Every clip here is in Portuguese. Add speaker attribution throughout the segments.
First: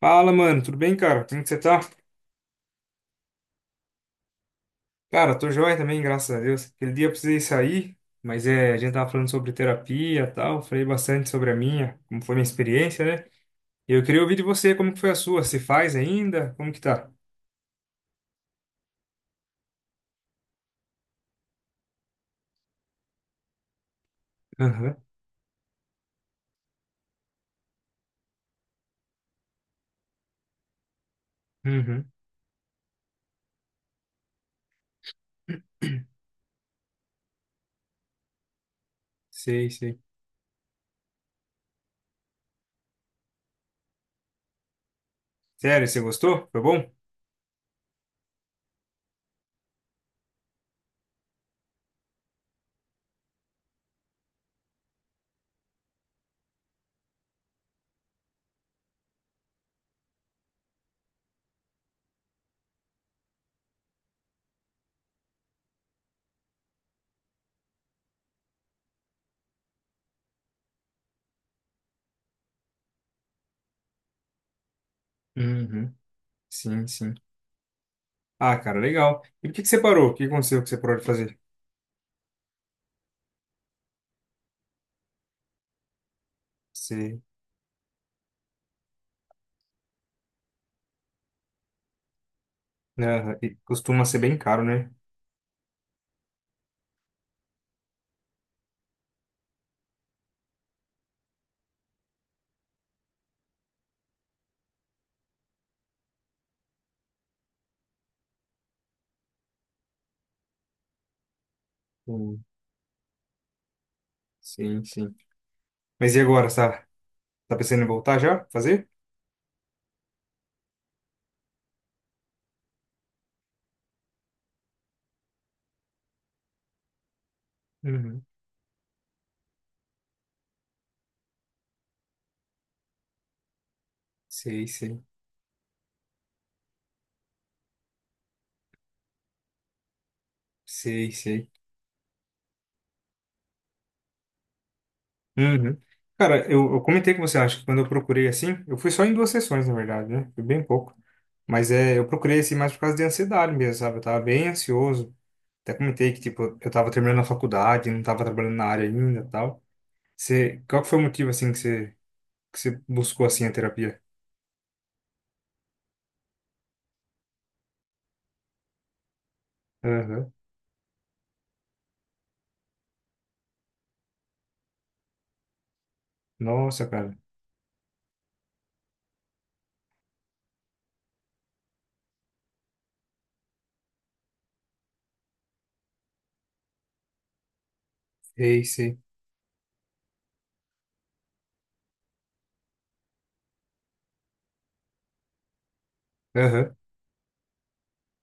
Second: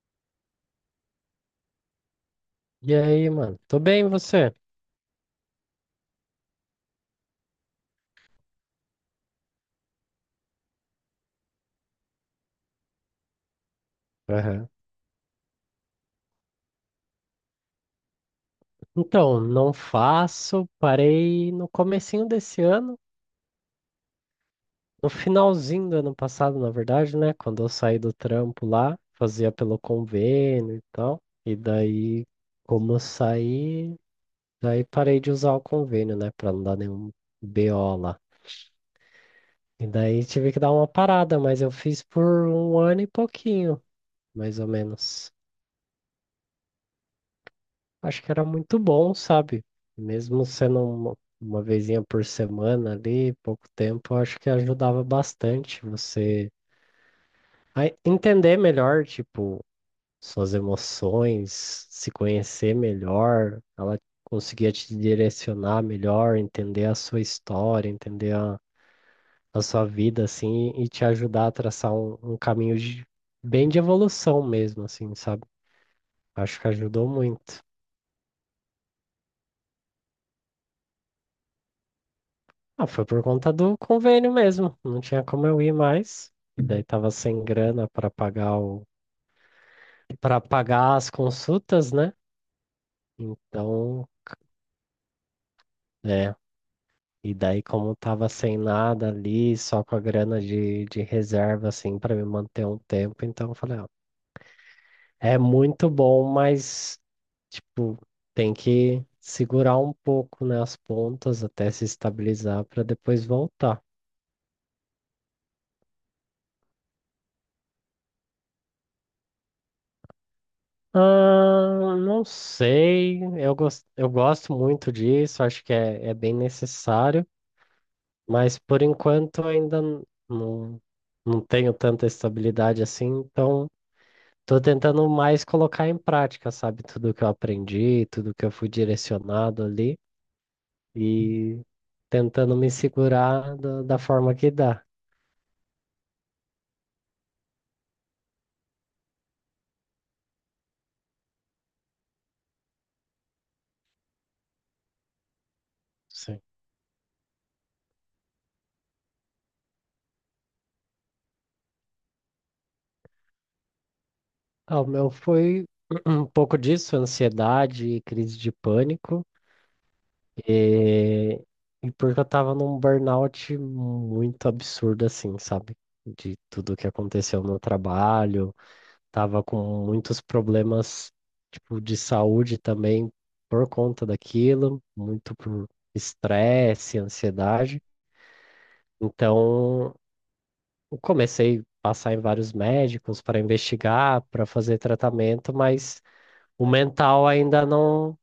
Speaker 1: Fala, mano, tudo bem, cara? Como que você tá?
Speaker 2: E aí, mano? Tô bem, e você?
Speaker 1: Cara, tô joia também, graças a Deus. Aquele dia eu precisei sair, mas é, a gente tava falando sobre terapia e tal, falei bastante sobre a minha, como foi minha experiência, né? E eu queria ouvir de
Speaker 2: Aham.
Speaker 1: você, como que foi a sua? Se faz ainda? Como que tá?
Speaker 2: Então, não faço, parei no comecinho desse ano,
Speaker 1: Aham,
Speaker 2: no finalzinho do ano passado, na verdade, né? Quando eu saí do trampo lá, fazia pelo convênio e tal. E
Speaker 1: uhum,
Speaker 2: daí, como eu saí, daí parei de usar o convênio, né? Pra não dar nenhum BO lá.
Speaker 1: sei,
Speaker 2: E
Speaker 1: sei.
Speaker 2: daí tive que dar uma parada, mas eu fiz por um ano e pouquinho, mais ou menos.
Speaker 1: Sério, você gostou? Foi bom?
Speaker 2: Acho que era muito bom, sabe? Mesmo sendo uma vezinha por semana ali, pouco tempo, acho que ajudava bastante você a entender melhor, tipo, suas emoções, se conhecer melhor. Ela conseguia te direcionar melhor, entender a sua história, entender a sua vida, assim, e te ajudar a traçar um bem de evolução mesmo, assim, sabe?
Speaker 1: Uhum,
Speaker 2: Acho que
Speaker 1: sim,
Speaker 2: ajudou
Speaker 1: sim.
Speaker 2: muito.
Speaker 1: Ah, cara, legal. E por que que você parou? O que aconteceu que você parou de fazer?
Speaker 2: Ah, foi por conta do convênio mesmo. Não tinha como eu ir mais. E daí tava
Speaker 1: Sei.
Speaker 2: sem grana para pagar as consultas, né?
Speaker 1: Aham, e costuma
Speaker 2: Então,
Speaker 1: ser bem caro, né?
Speaker 2: é. E daí como tava sem nada ali, só com a grana de reserva assim para me manter um tempo, então eu falei, ó, é muito bom, mas tipo, tem que segurar um pouco, né, as pontas até se
Speaker 1: Hum,
Speaker 2: estabilizar para depois voltar.
Speaker 1: sim, sim. Mas e agora, tá pensando em voltar já? Fazer?
Speaker 2: Ah, não sei, eu gosto muito disso, acho que é bem necessário,
Speaker 1: Uhum.
Speaker 2: mas por enquanto não, não tenho tanta estabilidade assim, então estou
Speaker 1: Sei, sei.
Speaker 2: tentando mais colocar em prática, sabe, tudo que eu aprendi, tudo que eu fui direcionado ali
Speaker 1: Sei, sei.
Speaker 2: e tentando me segurar da forma que dá.
Speaker 1: Uhum. Cara, eu comentei com você, acho que quando eu procurei assim, eu fui só em duas sessões, na verdade, né? Foi bem pouco. Mas é, eu procurei assim mais por causa de ansiedade mesmo, sabe? Eu tava bem ansioso. Até comentei que,
Speaker 2: Sim.
Speaker 1: tipo, eu tava terminando a faculdade, não tava trabalhando na área ainda e tal. Você, qual que foi o motivo, assim, que você buscou, assim, a terapia?
Speaker 2: Ah, o meu foi um pouco disso, ansiedade e crise de pânico.
Speaker 1: Aham.
Speaker 2: E, e porque eu tava num burnout muito absurdo, assim, sabe? De tudo
Speaker 1: Nossa,
Speaker 2: que
Speaker 1: cara.
Speaker 2: aconteceu no trabalho, tava com muitos problemas, tipo, de saúde também por conta daquilo, muito por estresse, ansiedade.
Speaker 1: Sei, sei.
Speaker 2: Então, eu comecei a passar em vários médicos para investigar, para fazer tratamento, mas o
Speaker 1: Aham.
Speaker 2: mental ainda não.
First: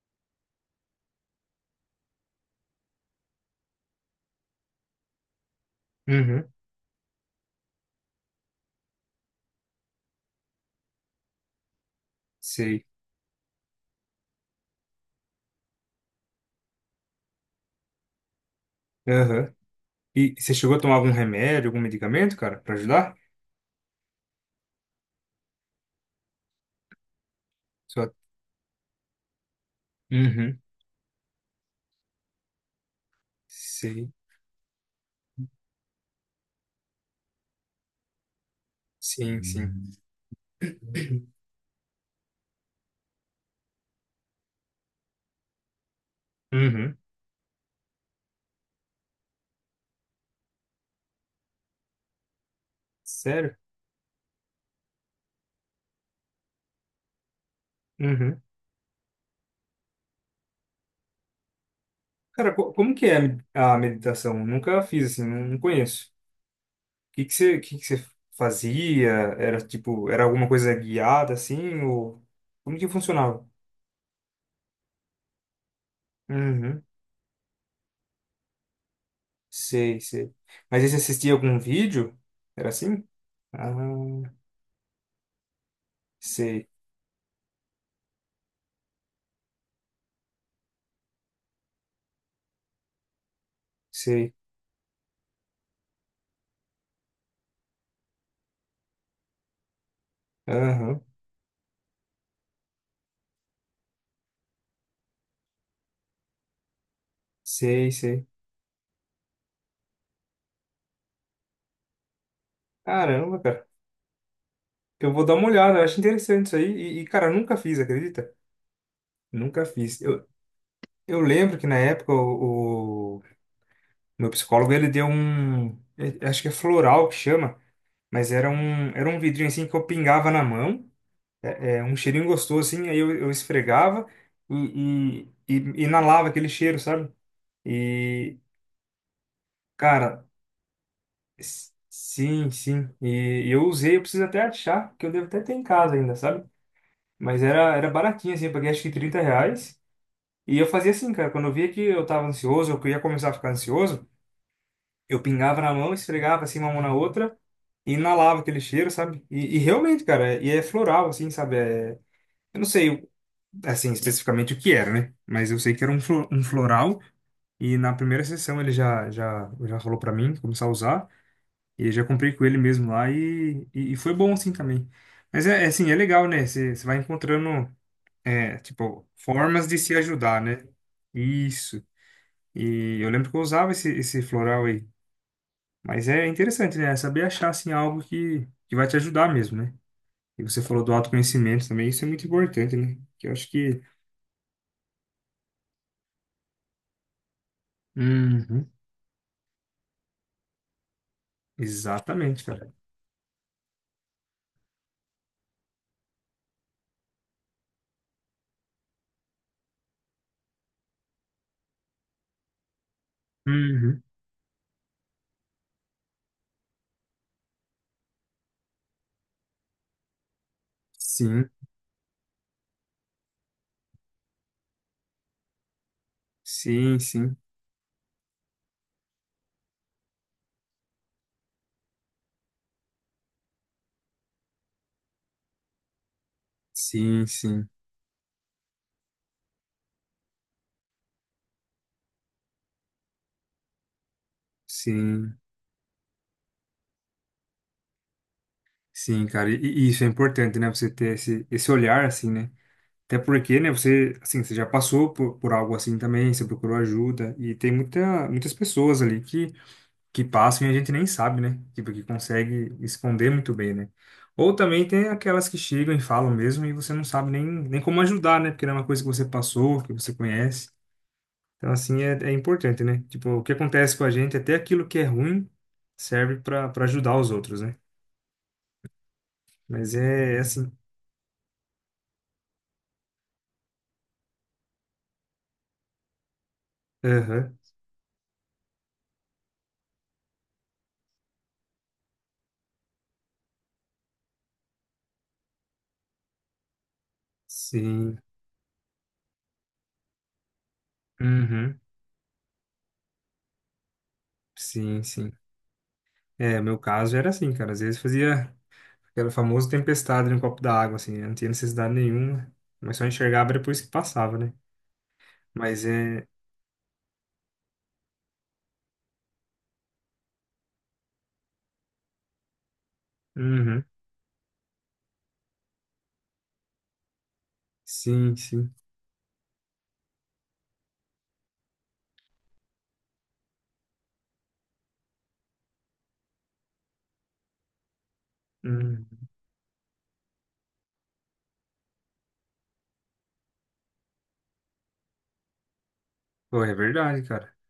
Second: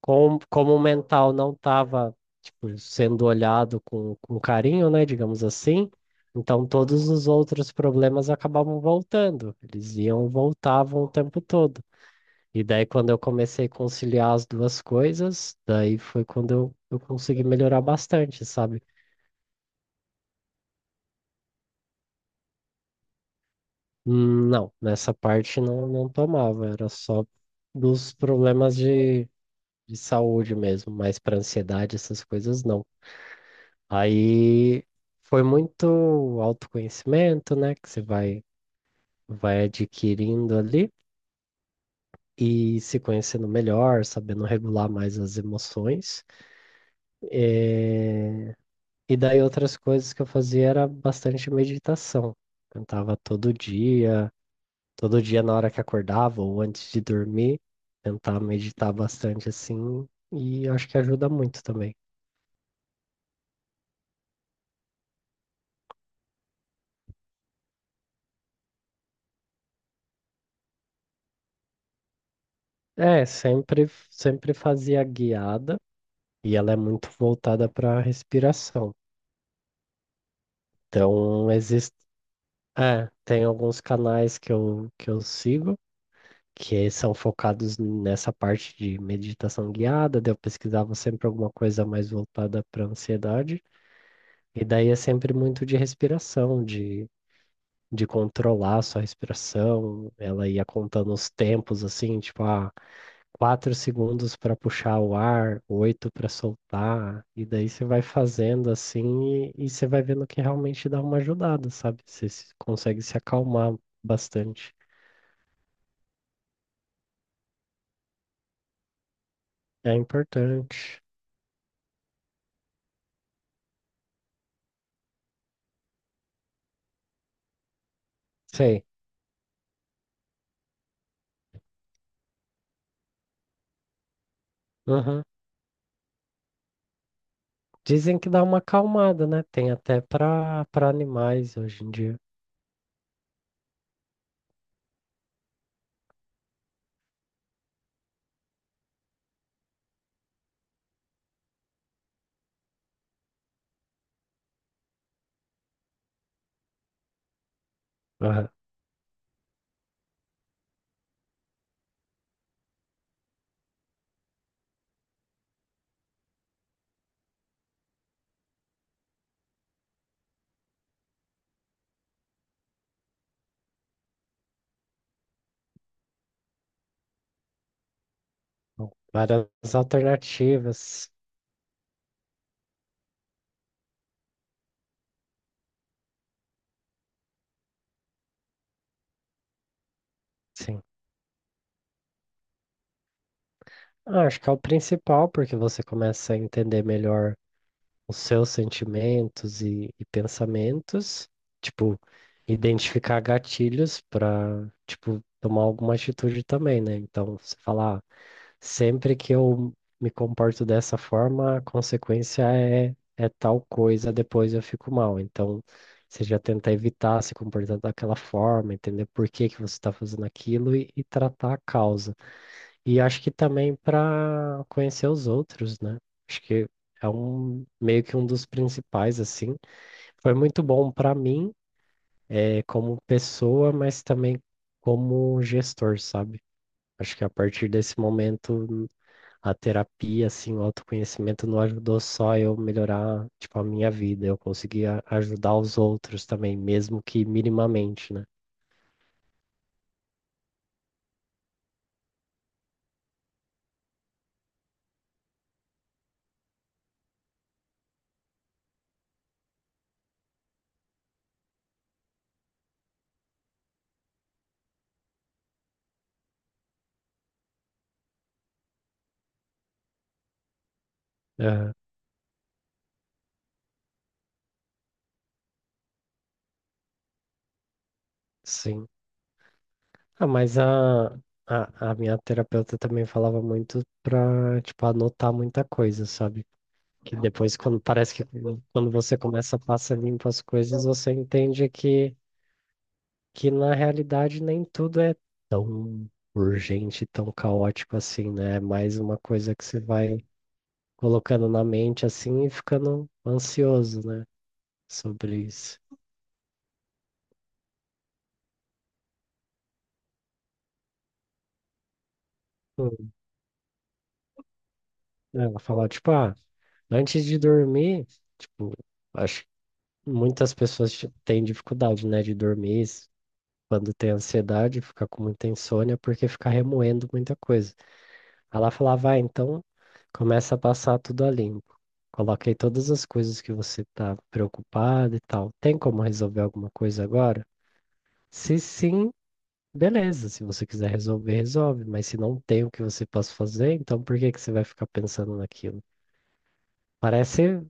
Speaker 2: Como o mental não estava, tipo, sendo olhado com carinho, né, digamos assim,
Speaker 1: Uhum.
Speaker 2: então todos os outros problemas acabavam voltando. Eles iam, voltavam o tempo todo. E
Speaker 1: Sei.
Speaker 2: daí, quando eu comecei a conciliar as duas coisas, daí foi quando eu consegui melhorar bastante, sabe?
Speaker 1: Aham. E você chegou a tomar algum remédio, algum medicamento, cara, pra ajudar?
Speaker 2: Não, nessa parte não, não tomava, era só
Speaker 1: Só...
Speaker 2: dos problemas de saúde
Speaker 1: Uhum.
Speaker 2: mesmo, mas para ansiedade, essas coisas não.
Speaker 1: Sei.
Speaker 2: Aí foi muito autoconhecimento, né, que
Speaker 1: Sim,
Speaker 2: vai
Speaker 1: sim.
Speaker 2: adquirindo ali e se conhecendo melhor, sabendo regular mais as emoções.
Speaker 1: Uhum.
Speaker 2: É, E daí outras coisas que eu fazia era bastante meditação. Tentava todo
Speaker 1: Sério?
Speaker 2: dia, Todo dia na hora que acordava ou antes de dormir, tentar
Speaker 1: Uhum.
Speaker 2: meditar bastante assim, e acho que ajuda muito também.
Speaker 1: Cara, como que é a a meditação? Nunca fiz assim, não conheço. O que que você fazia? Era tipo, era alguma coisa guiada assim ou como que
Speaker 2: É,
Speaker 1: funcionava?
Speaker 2: sempre fazia guiada e ela é
Speaker 1: Uhum.
Speaker 2: muito voltada para a respiração.
Speaker 1: Sei, sei. Mas aí você assistia
Speaker 2: Então,
Speaker 1: algum
Speaker 2: existe,
Speaker 1: vídeo? Era assim?
Speaker 2: Tem
Speaker 1: Ah,
Speaker 2: alguns canais que eu sigo
Speaker 1: sei,
Speaker 2: que são focados nessa parte de meditação guiada. Daí eu pesquisava sempre alguma coisa mais voltada para ansiedade,
Speaker 1: sei.
Speaker 2: e daí é sempre muito de respiração, de controlar a sua respiração. Ela ia
Speaker 1: Aham.
Speaker 2: contando os tempos, assim, tipo, ah, quatro segundos para puxar o ar, oito para soltar, e daí você
Speaker 1: Sei,
Speaker 2: vai
Speaker 1: sei.
Speaker 2: fazendo assim e você vai vendo que realmente dá uma ajudada, sabe? Você se- Consegue se
Speaker 1: Caramba, cara.
Speaker 2: acalmar bastante.
Speaker 1: Eu vou dar uma olhada, eu acho interessante isso aí. Cara, eu nunca fiz, acredita? Nunca
Speaker 2: É
Speaker 1: fiz.
Speaker 2: importante.
Speaker 1: Eu lembro que na época o meu psicólogo ele deu um. Acho que é floral que chama, mas era
Speaker 2: Sei.
Speaker 1: era um vidrinho assim que eu pingava na mão, um cheirinho gostoso assim, aí eu esfregava
Speaker 2: Uhum.
Speaker 1: e inalava aquele cheiro, sabe?
Speaker 2: Dizem que
Speaker 1: E,
Speaker 2: dá uma acalmada, né? Tem até
Speaker 1: cara,
Speaker 2: para animais hoje em dia.
Speaker 1: sim, sim. E, eu usei, eu preciso até achar, que eu devo até ter em casa ainda, sabe? Mas era baratinho assim, eu paguei acho que R$ 30. E eu fazia assim, cara, quando eu via que eu tava ansioso, ou que eu queria começar a ficar ansioso, eu pingava na mão, esfregava assim uma mão na outra e inalava
Speaker 2: Aham.
Speaker 1: aquele cheiro, sabe? E realmente, cara, e é floral, assim, sabe? É, eu não sei, assim, especificamente o que era, né? Mas eu sei que era um, um floral e na primeira sessão ele já falou pra mim começar a usar e eu já comprei com ele mesmo lá e foi bom, assim, também. Mas é, é assim, é legal, né? Você vai encontrando, é,
Speaker 2: Bom,
Speaker 1: tipo,
Speaker 2: várias
Speaker 1: formas de se ajudar, né?
Speaker 2: alternativas.
Speaker 1: Isso. E eu lembro que eu usava esse floral aí. Mas é interessante, né? É saber achar, assim, algo que vai te ajudar mesmo, né? E você
Speaker 2: Sim.
Speaker 1: falou do autoconhecimento também, isso é muito importante, né? Que eu acho que...
Speaker 2: Ah, acho que é o principal, porque você começa a entender melhor os seus
Speaker 1: Uhum.
Speaker 2: sentimentos e pensamentos, tipo,
Speaker 1: Exatamente, cara.
Speaker 2: identificar gatilhos para, tipo, tomar alguma atitude também, né? Então, você falar, sempre que eu me comporto dessa forma, a consequência é tal
Speaker 1: Uhum.
Speaker 2: coisa, depois eu fico mal. Então, você já tenta evitar se comportar daquela forma, entender por que que você está fazendo aquilo e
Speaker 1: Sim,
Speaker 2: tratar a causa. E acho que também para conhecer os outros, né? Acho que
Speaker 1: sim,
Speaker 2: é
Speaker 1: sim.
Speaker 2: um meio que um dos principais, assim. Foi muito bom para mim, como pessoa, mas também como gestor, sabe? Acho que
Speaker 1: Sim,
Speaker 2: a
Speaker 1: sim,
Speaker 2: partir desse momento, a terapia, assim, o autoconhecimento não ajudou só eu melhorar, tipo, a minha vida. Eu conseguia
Speaker 1: sim,
Speaker 2: ajudar os outros também, mesmo que minimamente, né?
Speaker 1: sim, cara. E isso é importante, né? Você ter esse olhar, assim, né? Até porque, né? Você, assim, você já passou por algo assim também, você procurou ajuda. E tem muitas pessoas ali que passam e a gente nem sabe, né? Tipo, que consegue esconder muito bem, né? Ou também tem aquelas que chegam e falam mesmo e você não sabe nem como ajudar, né? Porque não é uma coisa que você passou, que você conhece. Então,
Speaker 2: Aham,
Speaker 1: assim, é, é importante, né? Tipo, o que acontece com a gente, até aquilo que é ruim, serve para ajudar os outros, né?
Speaker 2: sim.
Speaker 1: Mas
Speaker 2: Ah,
Speaker 1: é, é
Speaker 2: mas
Speaker 1: assim.
Speaker 2: a, a, a minha terapeuta também falava muito pra, tipo, anotar muita coisa, sabe? Que depois,
Speaker 1: Aham.
Speaker 2: quando parece que quando você começa a passar limpo as coisas, você entende que na realidade nem tudo é tão urgente, tão caótico
Speaker 1: Sim.
Speaker 2: assim, né? É mais uma coisa que você vai colocando na
Speaker 1: Uhum.
Speaker 2: mente assim e ficando ansioso, né?
Speaker 1: Sim, sim.
Speaker 2: Sobre isso.
Speaker 1: É, meu caso era assim, cara. Às vezes fazia aquela famosa tempestade no copo da água, assim. Eu não tinha necessidade nenhuma, mas só
Speaker 2: Hum,
Speaker 1: enxergava depois que passava, né?
Speaker 2: ela
Speaker 1: Mas
Speaker 2: falava, tipo,
Speaker 1: é.
Speaker 2: ah, antes de dormir, tipo, acho muitas pessoas têm dificuldade, né,
Speaker 1: Uhum.
Speaker 2: quando tem ansiedade, fica com muita insônia, porque fica remoendo muita coisa.
Speaker 1: Sim,
Speaker 2: Ela
Speaker 1: sim.
Speaker 2: falava, ah, então começa a passar tudo a limpo. Coloquei todas as coisas que você está preocupado e tal. Tem como resolver alguma coisa agora? Se
Speaker 1: Uhum.
Speaker 2: sim, beleza. Se você quiser resolver, resolve. Mas se não tem o que você possa fazer, então por que que você vai ficar pensando naquilo?
Speaker 1: Pô, é verdade, cara.
Speaker 2: Parece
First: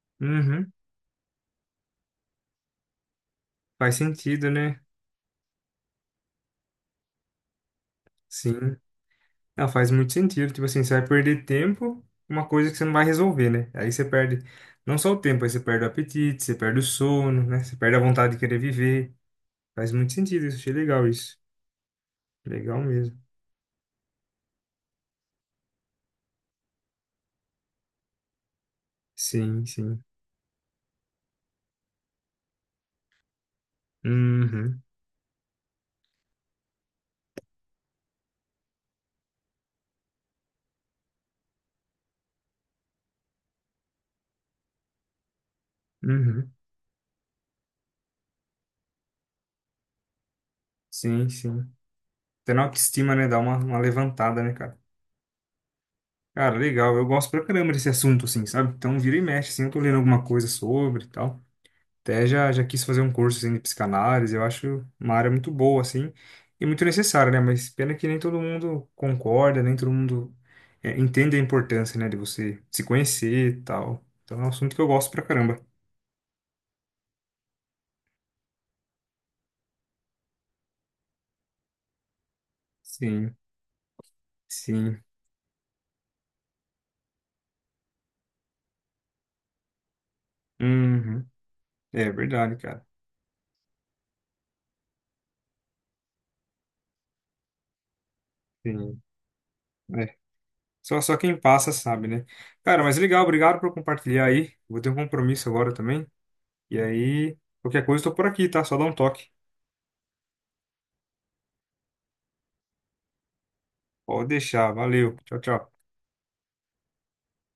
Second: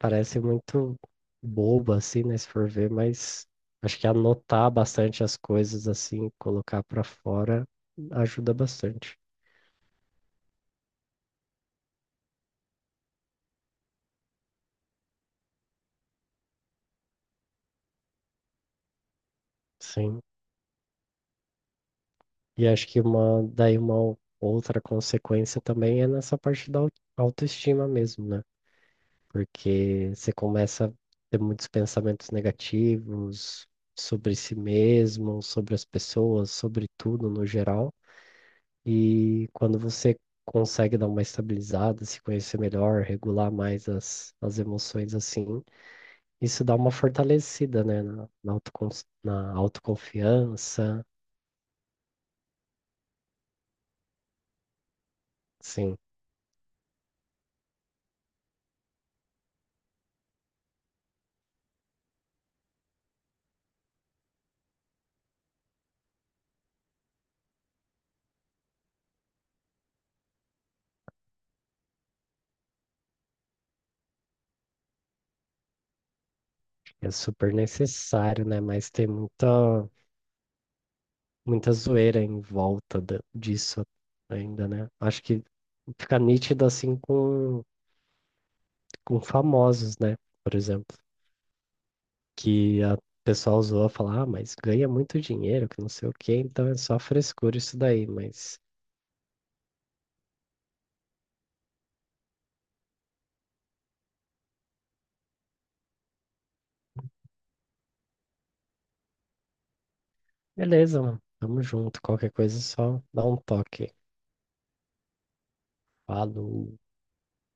Speaker 2: parece
Speaker 1: Uhum.
Speaker 2: muito boba, assim, né? Se for ver, mas
Speaker 1: Faz
Speaker 2: acho que
Speaker 1: sentido,
Speaker 2: anotar
Speaker 1: né?
Speaker 2: bastante as coisas, assim, colocar pra fora, ajuda
Speaker 1: Sim.
Speaker 2: bastante.
Speaker 1: Não, faz muito sentido. Tipo assim, você vai perder tempo, uma coisa que você não vai resolver, né? Aí você perde não só o tempo, aí você perde o apetite, você perde o sono, né? Você perde a vontade de querer viver. Faz muito
Speaker 2: Sim.
Speaker 1: sentido isso. Achei legal isso.
Speaker 2: E
Speaker 1: Legal
Speaker 2: acho que
Speaker 1: mesmo.
Speaker 2: uma, daí uma outra consequência também é nessa parte autoestima mesmo, né?
Speaker 1: Sim, sim.
Speaker 2: Porque você começa a ter muitos pensamentos negativos sobre si
Speaker 1: Uhum.
Speaker 2: mesmo, sobre as pessoas, sobre tudo no geral. E quando você consegue dar uma estabilizada, se conhecer melhor, regular mais as emoções assim,
Speaker 1: Uhum.
Speaker 2: isso dá uma fortalecida, né? Na autoconfiança,
Speaker 1: Sim, sim. Até na autoestima, né? Dá uma levantada, né, cara?
Speaker 2: sim,
Speaker 1: Cara, legal. Eu gosto pra caramba desse assunto, assim, sabe? Então, vira e mexe, assim, eu tô lendo alguma coisa sobre e tal. Até já quis fazer um curso, assim, de psicanálise. Eu acho uma área muito boa, assim, e muito necessária, né? Mas pena que nem todo mundo concorda, nem todo mundo é, entende a importância, né, de você se conhecer e tal. Então, é um assunto que eu gosto pra caramba.
Speaker 2: é super necessário, né? Mas tem muita, muita zoeira em volta
Speaker 1: Sim,
Speaker 2: disso ainda, né?
Speaker 1: sim.
Speaker 2: Acho que fica nítido assim com famosos, né? Por exemplo.
Speaker 1: Uhum. É verdade,
Speaker 2: Que
Speaker 1: cara.
Speaker 2: a pessoa usou a falar, ah, mas ganha muito dinheiro, que não sei o quê, então é só frescura isso daí, mas
Speaker 1: Sim. É. Só, só quem passa sabe, né? Cara, mas legal, obrigado por compartilhar aí. Vou ter um compromisso agora também. E aí, qualquer coisa, eu tô por aqui, tá? Só dá um toque.
Speaker 2: beleza, mano, tamo junto, qualquer coisa é só dá um toque.
Speaker 1: Pode deixar. Valeu. Tchau, tchau.
Speaker 2: Falou.